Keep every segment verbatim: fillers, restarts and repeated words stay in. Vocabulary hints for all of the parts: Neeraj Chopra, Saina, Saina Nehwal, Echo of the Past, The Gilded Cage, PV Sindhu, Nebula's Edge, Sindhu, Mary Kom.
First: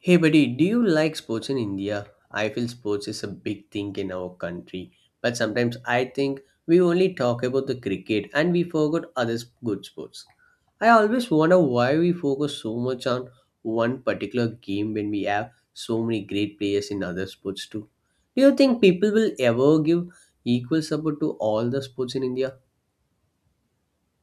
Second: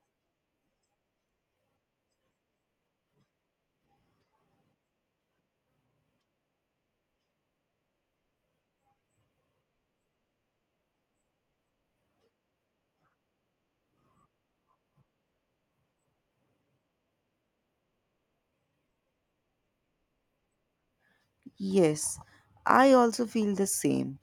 Hey buddy, do you like sports in India? I feel sports is a big thing in our country, but sometimes I think we only talk about the cricket and we forgot other s- good sports. I always wonder why we focus so much on one particular game when we have so many great players in other sports too. Do you think people will ever give equal support to all the sports Yes, in India? I also feel the same.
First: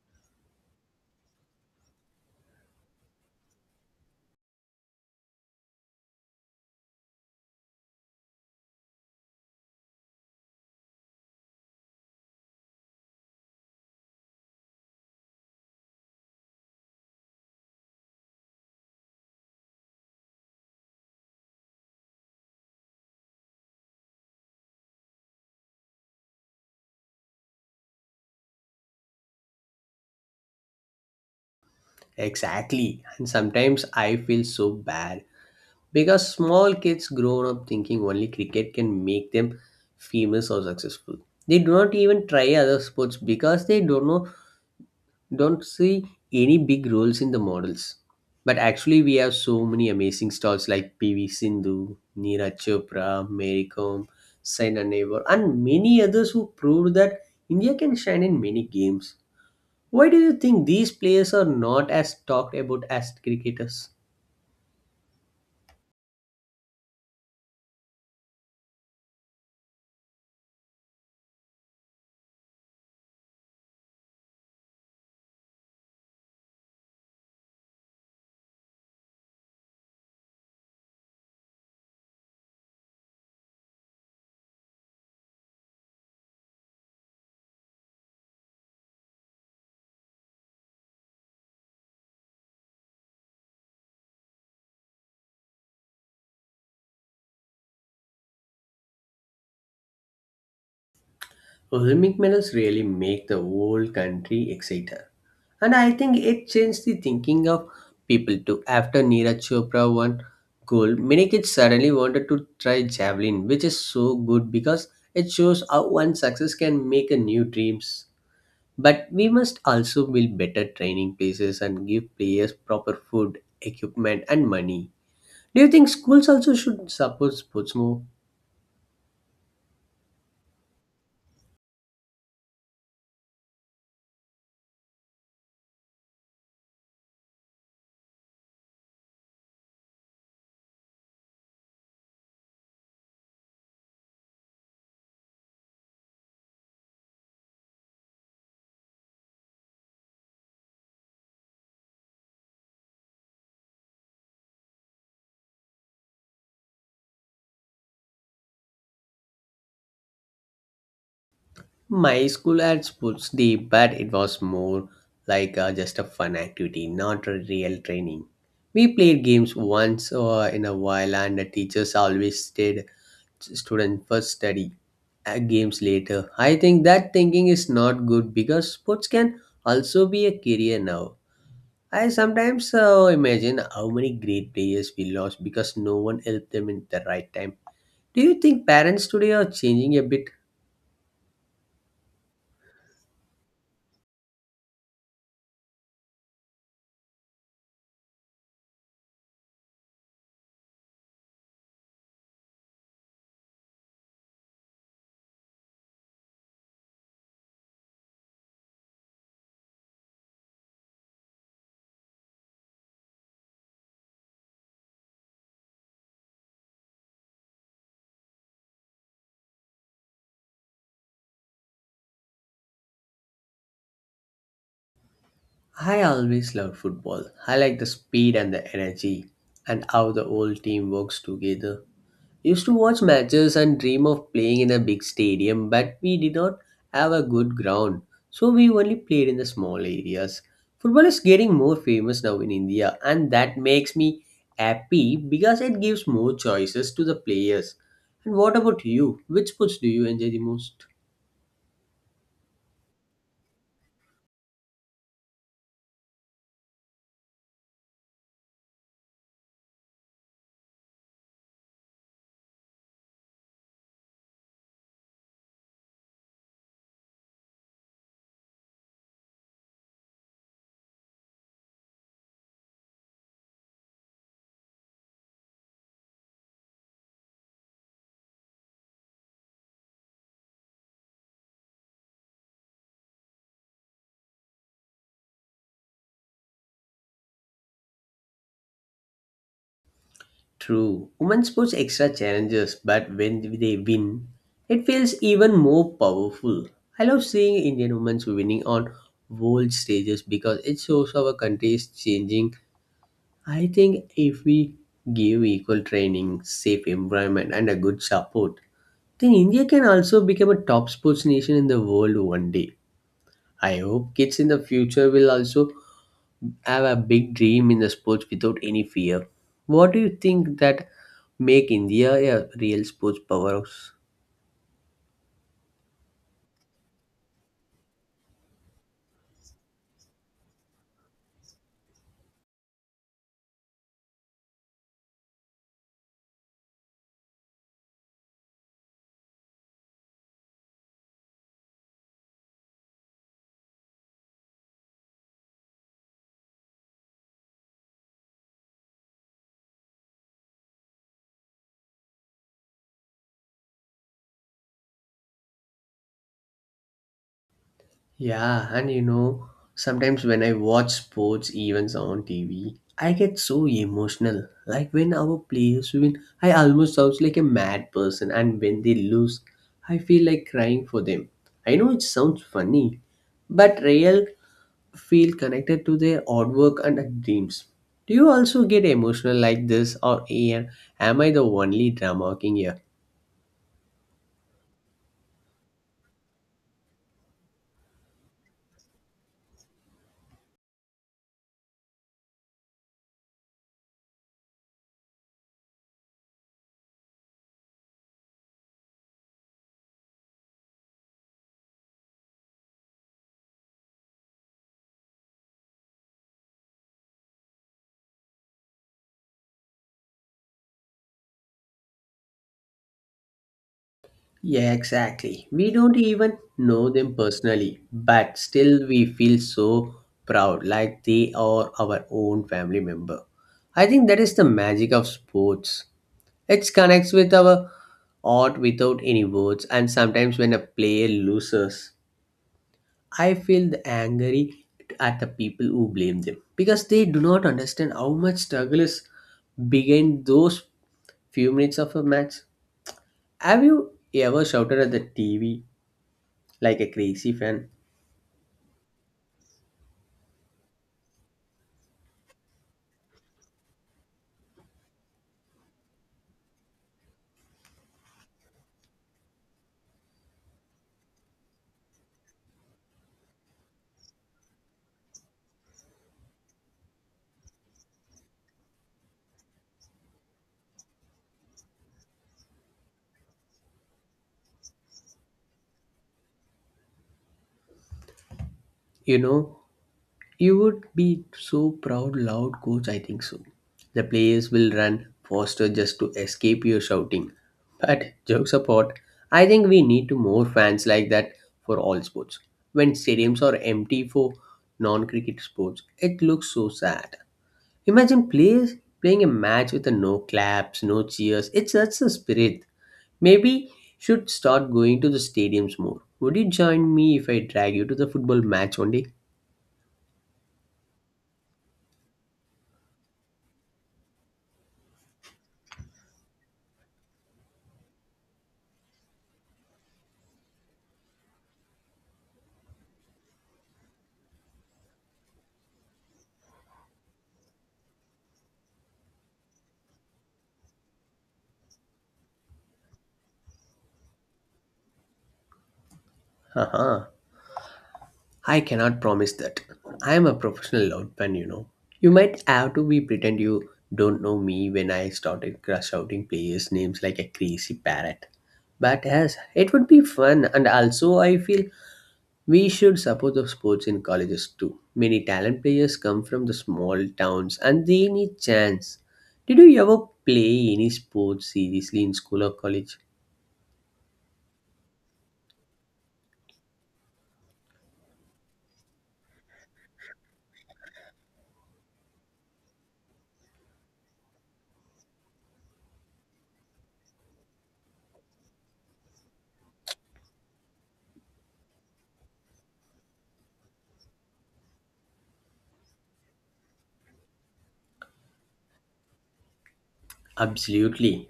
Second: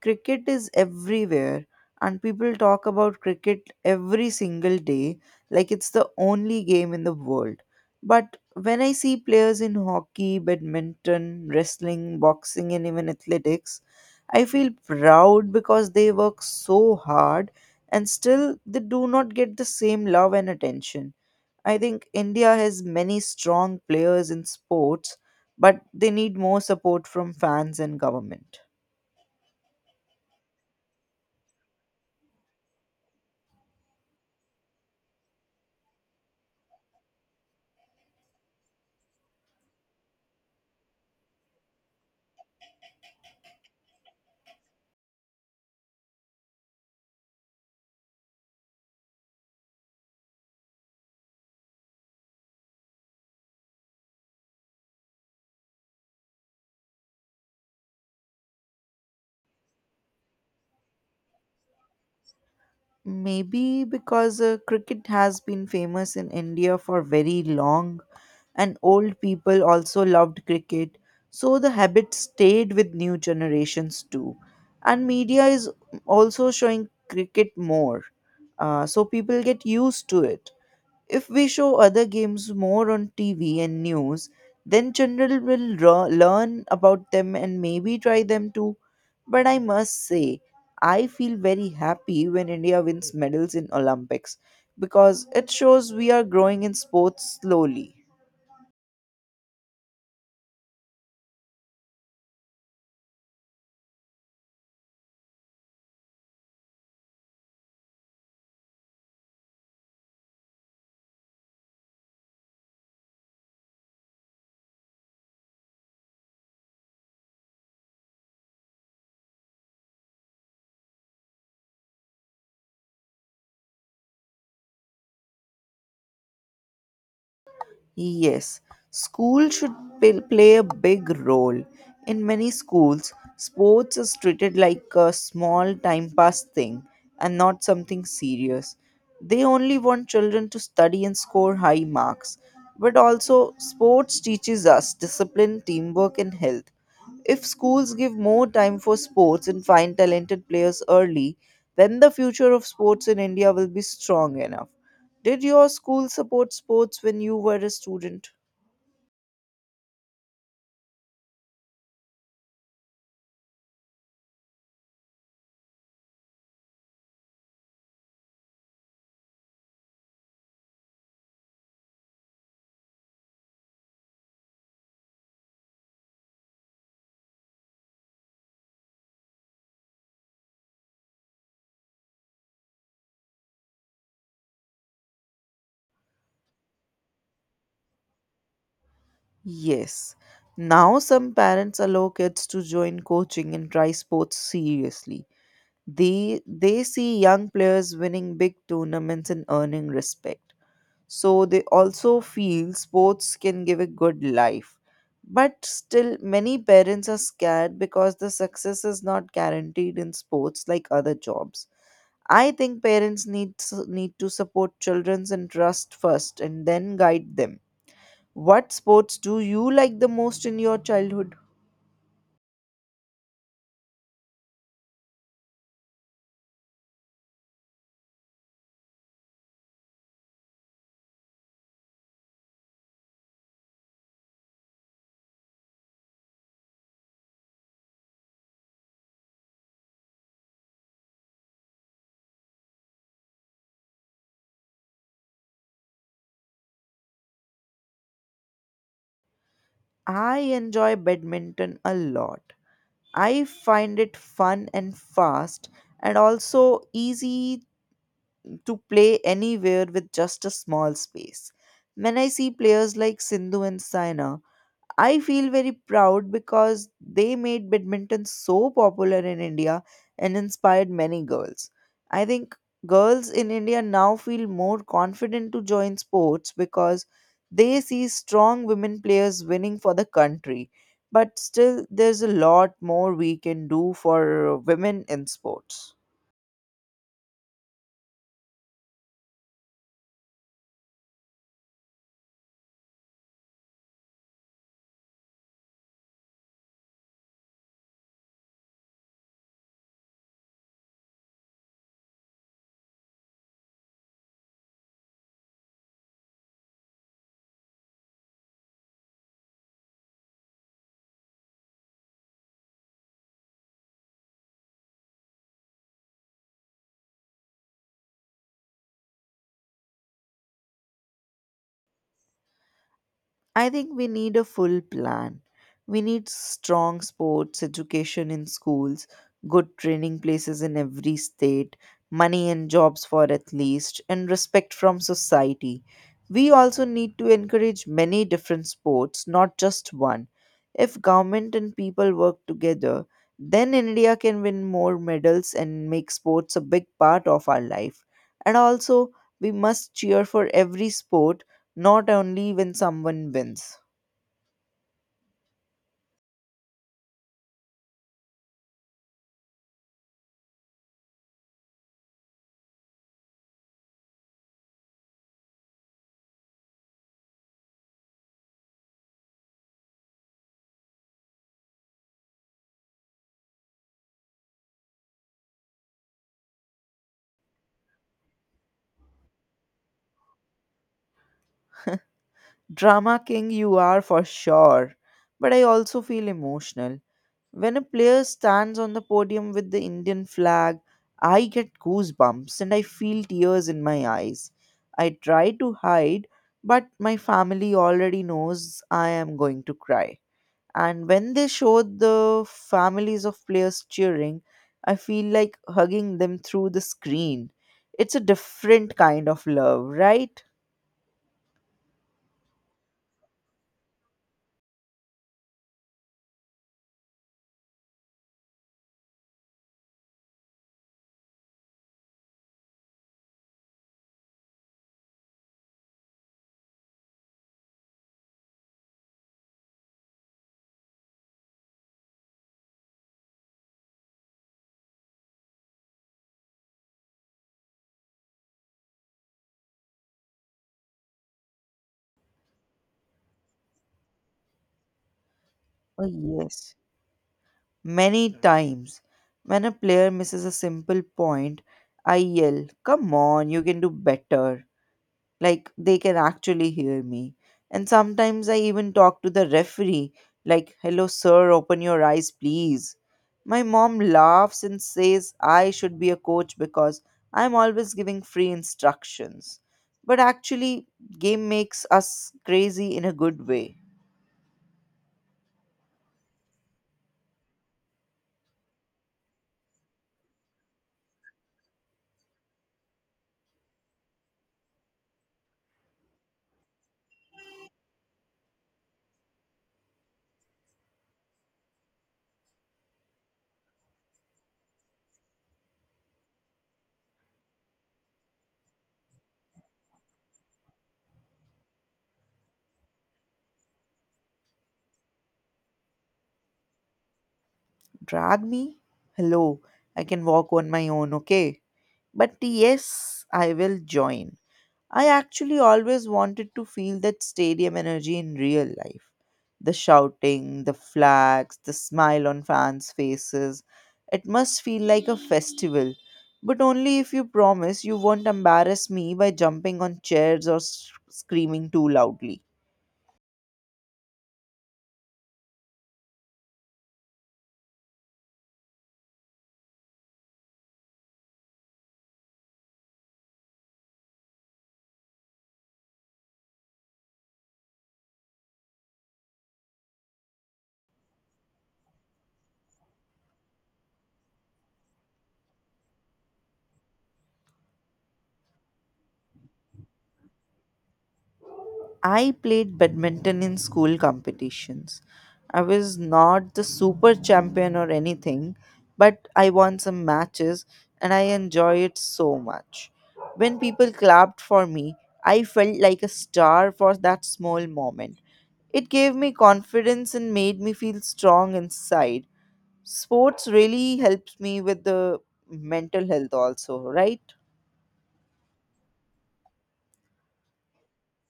Cricket is everywhere, and people talk about cricket every single day like it's the only game in the world. But when I see players in hockey, badminton, wrestling, boxing, and even athletics, I feel proud because they work so hard and still they do not get the same love and attention. I think India has many strong players in sports, but they need more support from fans and government. Exactly, and sometimes I feel so bad because small kids grow up thinking only cricket can make them famous or successful. They do not even try other sports because they don't know don't see any big roles in the models. But actually we have so many amazing stars like PV Sindhu, Neeraj Chopra, Mary Kom, Saina Nehwal, and many others who proved that India can shine in many games. Why do you think these players are not as talked about as cricketers? Maybe because uh, cricket has been famous in India for very long, and old people also loved cricket, so the habit stayed with new generations too. And media is also showing cricket more, uh, so people get used to it. If we show other games more on T V and news, then children will ro- learn about them and maybe try them too. But I must say, I feel very happy when India wins medals in Olympics because it shows we are growing in sports slowly. Olympic medals really make the whole country excited. And I think it changed the thinking of people too. After Neeraj Chopra won gold, many kids suddenly wanted to try javelin, which is so good because it shows how one success can make a new dreams. But we must also build better training places and give players proper food, equipment, and money. Do you think schools also should support sports more? Yes, school should pl- play a big role. In many schools, sports is treated like a small time pass thing and not something serious. They only want children to study and score high marks. But also, sports teaches us discipline, teamwork, and health. If schools give more time for sports and find talented players early, then the future of sports in India will be strong enough. Did your school support sports when you were a student? My school had sports day, but it was more like uh, just a fun activity, not a real training. We played games once uh, in a while, and the teachers always said students first study, uh, games later. I think that thinking is not good because sports can also be a career now. I sometimes uh, imagine how many great players we lost because no one helped them in the right time. Do you think parents today are changing a Yes. bit? Now some parents allow kids to join coaching and try sports seriously. They they see young players winning big tournaments and earning respect, so they also feel sports can give a good life. But still, many parents are scared because the success is not guaranteed in sports like other jobs. I think parents need need to support children's interest first and then guide them. What sports do you like the most in your childhood? I always loved football. I like the speed and the energy and how the whole team works together. Used to watch matches and dream of playing in a big stadium, but we did not have a good ground, so we only played in the small areas. Football is getting more famous now in India, and that makes me happy because it gives more choices to the players. And what about you? Which sports do you enjoy I the most? enjoy badminton a lot. I find it fun and fast and also easy to play anywhere with just a small space. When I see players like Sindhu and Saina, I feel very proud because they made badminton so popular in India and inspired many girls. I think girls in India now feel more confident to join sports because they see strong women players winning for the country. But still, there's a lot more we can do for women in sports. True. Women pose extra challenges, but when they win, it feels even more powerful. I love seeing Indian women winning on world stages because it shows our country is changing. I think if we give equal training, safe environment, and a good support, then India can also become a top sports nation in the world one day. I hope kids in the future will also have a big dream in the sports without any fear. What do you think that make India a real sports I powerhouse? think we need a full plan. We need strong sports education in schools, good training places in every state, money and jobs for athletes, and respect from society. We also need to encourage many different sports, not just one. If government and people work together, then India can win more medals and make sports a big part of our life. And also, we must cheer for every sport, not only when someone wins. Yeah, and you know, sometimes when I watch sports events on T V, I get so emotional. Like when our players win, I almost sounds like a mad person, and when they lose, I feel like crying for them. I know it sounds funny, but real feel connected to their artwork and dreams. Do you also get emotional like this, or am am I the only drama king here? Drama king you are for sure, but I also feel emotional. When a player stands on the podium with the Indian flag, I get goosebumps and I feel tears in my eyes. I try to hide, but my family already knows I am going to cry. And when they show the families of players cheering, I feel like hugging them through the screen. It's a different kind of love, right? Yeah, exactly. We don't even know them personally, but still we feel so proud, like they are our own family member. I think that is the magic of sports. It connects with our art without any words, and sometimes when a player loses, I feel the angry at the people who blame them because they do not understand how much struggle is behind those few minutes of a match. Have you ever shouted at the T V Oh, yes, like a crazy fan? many times. When a player misses a simple point, I yell, "Come on, you can do better." Like they can actually hear me. And sometimes I even talk to the referee, like, "Hello, sir, open your eyes, please." My mom laughs and says I should be a coach because I'm always giving free instructions. But actually, game makes us crazy in a good way. You know, you would be so proud, loud coach. I think so. The players will run faster just to escape your shouting. But jokes apart, I think we need to more fans like that for all sports. When stadiums are empty for non-cricket sports, it looks so sad. Imagine players playing a match with a no claps, no cheers. It's such a spirit. Maybe should start going to the stadiums more. Would you join me if I drag you to the football Drag match me? one day? Hello, I can walk on my own, okay? But yes, I will join. I actually always wanted to feel that stadium energy in real life. The shouting, the flags, the smile on fans' faces. It must feel like a festival. But only if you promise you won't embarrass me by jumping on chairs or s- screaming too loudly. Haha. I cannot promise that. I am a professional loudman, you know. You might have to be pretend you don't know me when I started cr- shouting players' names like a crazy parrot. But yes, it would be fun, and also I feel we should support the sports in colleges too. Many talent players come from the small towns, and they need chance. Did you ever play any sports seriously in I school or played college? badminton in school competitions. I was not the super champion or anything, but I won some matches and I enjoy it so much. When people clapped for me, I felt like a star for that small moment. It gave me confidence and made me feel strong inside. Sports really helps me with the mental health also, right? Absolutely.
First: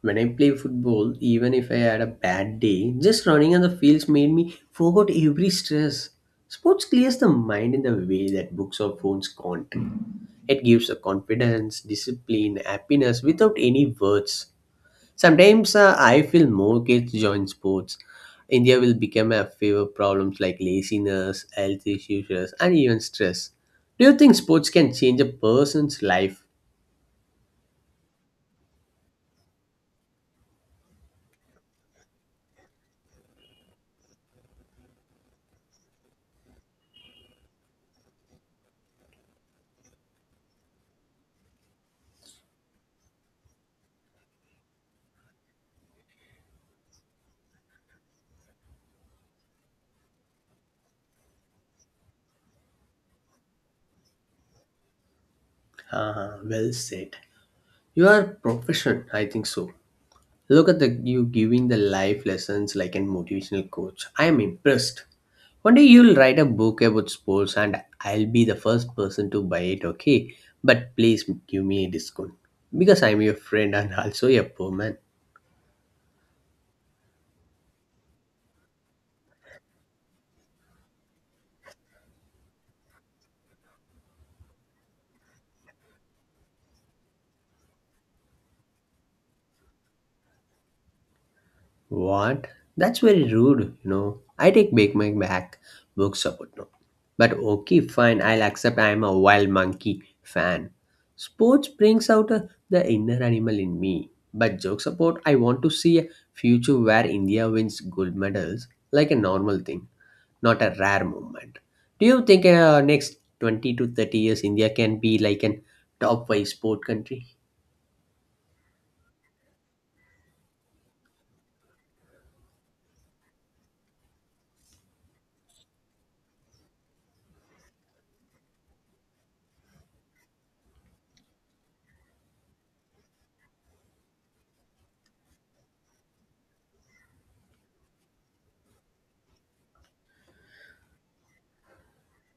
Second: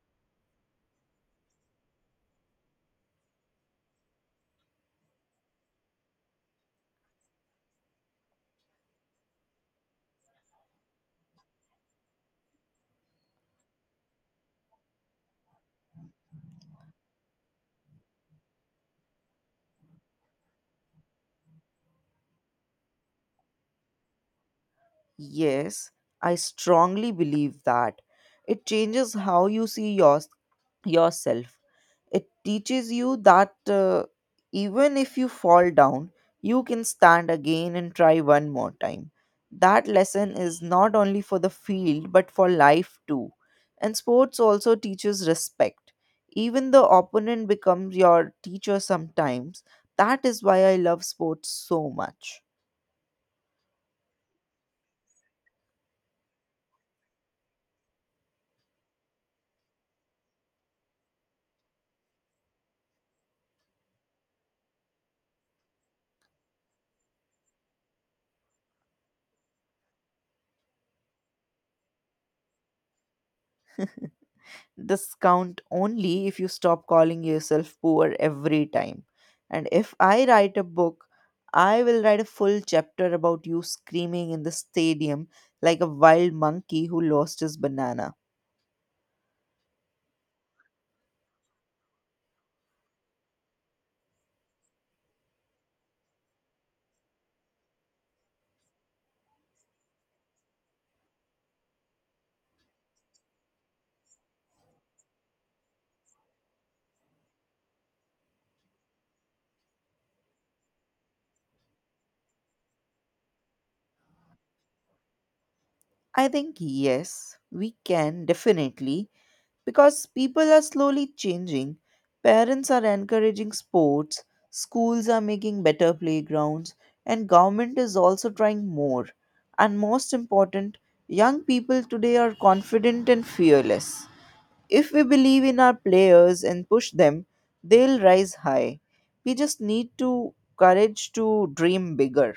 When I play football, even if I had a bad day, just running on the fields made me forget every stress. Sports clears the mind in the way that books or phones can't. It gives a confidence, discipline, happiness without any words. Sometimes uh, I feel more kids join sports. India will become a favor problems like laziness, health issues, and even stress. Do you think sports can change a Yes, person's I life? strongly believe that. It changes how you see your, yourself. It teaches you that uh, even if you fall down, you can stand again and try one more time. That lesson is not only for the field but for life too. And sports also teaches respect. Even the opponent becomes your teacher sometimes. That is why I love sports so much. Ah, well said. You are profession, I think so. Look at the you giving the life lessons like an motivational coach. I am impressed. One day you'll write a book about sports and I'll be the first person to buy it, okay? But please give me a discount because I'm your friend and also a poor man. Discount only if you stop calling yourself poor every time. And if I write a book, I will write a full chapter about you screaming in the stadium like a wild monkey who lost his banana. What? That's very rude, you know. I take back my back book support no. But okay, fine, I'll accept I'm a wild monkey fan. Sports brings out uh, the inner animal in me. But joke support, I want to see a future where India wins gold medals like a normal thing, not a rare moment. Do you think uh, next twenty to thirty years India can be like an top I five think, sport country? yes, we can definitely, because people are slowly changing. Parents are encouraging sports, schools are making better playgrounds, and government is also trying more. And most important, young people today are confident and fearless. If we believe in our players and push them, they'll rise high. We just need to courage to dream bigger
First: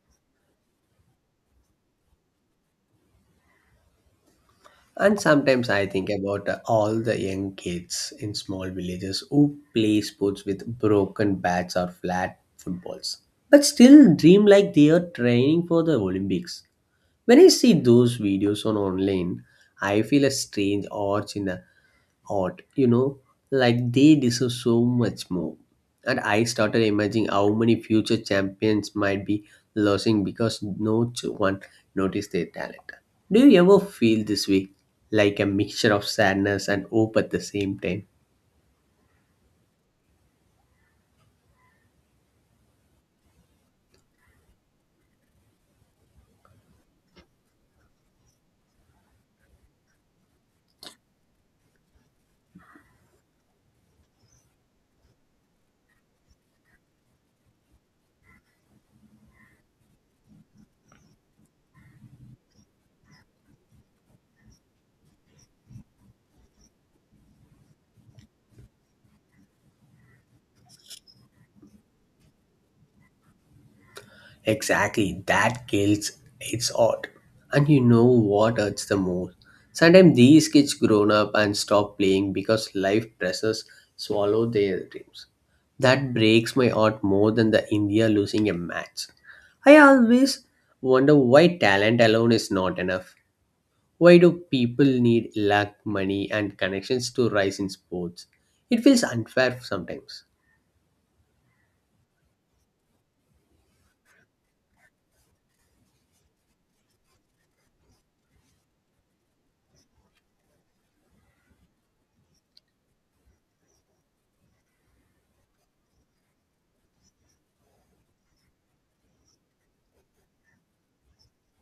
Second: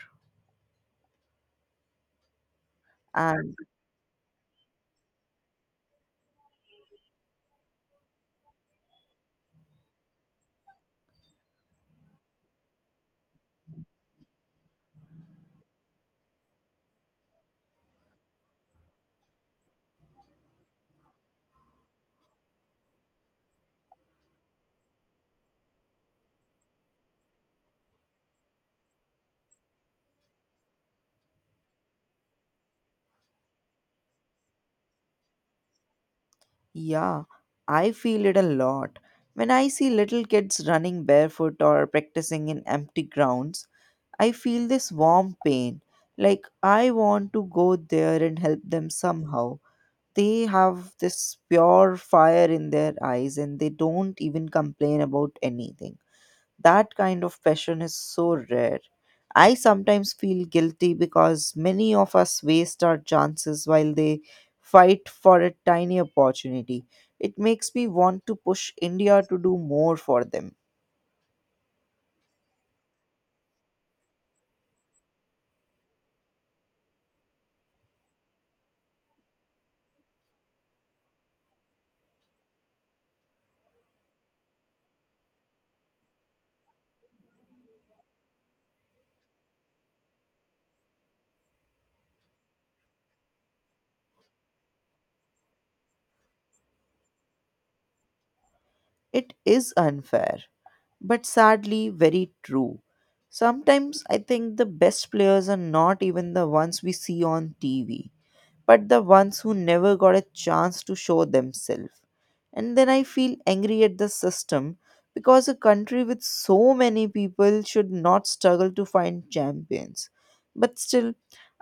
and And sometimes I think about uh, all the young kids in small villages who play sports with broken bats or flat footballs, but still dream like they are training for the Olympics. When I see those videos on online, I feel a strange urge in hot, you know, like they deserve so much more. And I started imagining how many future champions might be losing because no ch- one noticed their talent. Do you ever feel this way, like a mixture of sadness and hope Yeah, at the same I time? feel it a lot. When I see little kids running barefoot or practicing in empty grounds, I feel this warm pain. Like I want to go there and help them somehow. They have this pure fire in their eyes and they don't even complain about anything. That kind of passion is so rare. I sometimes feel guilty because many of us waste our chances while they fight for a tiny opportunity. It makes me want to push India to do more for them. Exactly, that guilt, it's odd. And you know what hurts the most? Sometimes these kids grown up and stop playing because life pressures swallow their dreams. That breaks my heart more than the India losing a match. I always wonder why talent alone is not enough. Why do people need luck, money, and connections to rise in sports? It feels It unfair is sometimes. unfair but sadly very true. Sometimes I think the best players are not even the ones we see on T V, but the ones who never got a chance to show themselves. And then I feel angry at the system because a country with so many people should not struggle to find champions. But still,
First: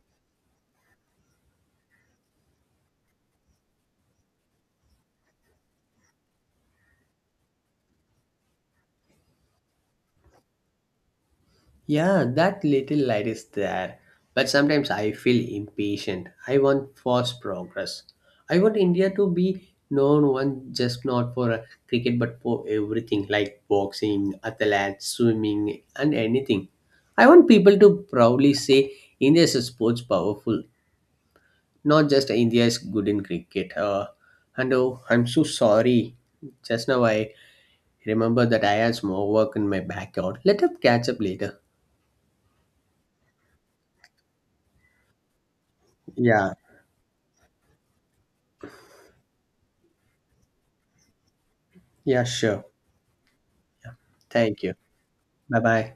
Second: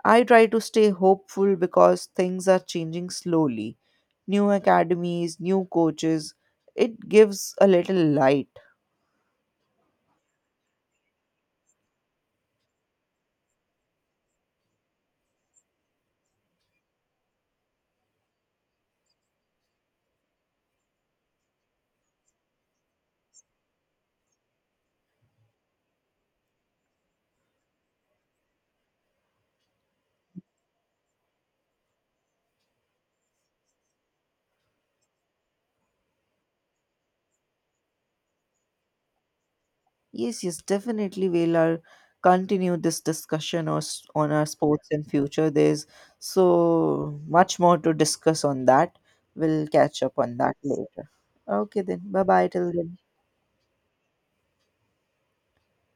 I try to stay hopeful because things are changing slowly. New academies, new coaches, it gives a little light. Yeah, that little light is there. But sometimes I feel impatient. I want fast progress. I want India to be known one just not for uh, cricket but for everything like boxing, athletics, swimming, and anything. I want people to proudly say India is a sports powerful, not just India is good in cricket. Uh, and Oh, I'm so sorry. Just now I remember that I had some more work in my backyard. Yes, yes, Let us catch up definitely. We'll later. uh, continue this discussion or s- on our sports in future. There's Yeah, so much more to discuss on that. We'll catch up on that later. Okay, then. Bye yeah, bye sure. till then. Thank you. Bye bye.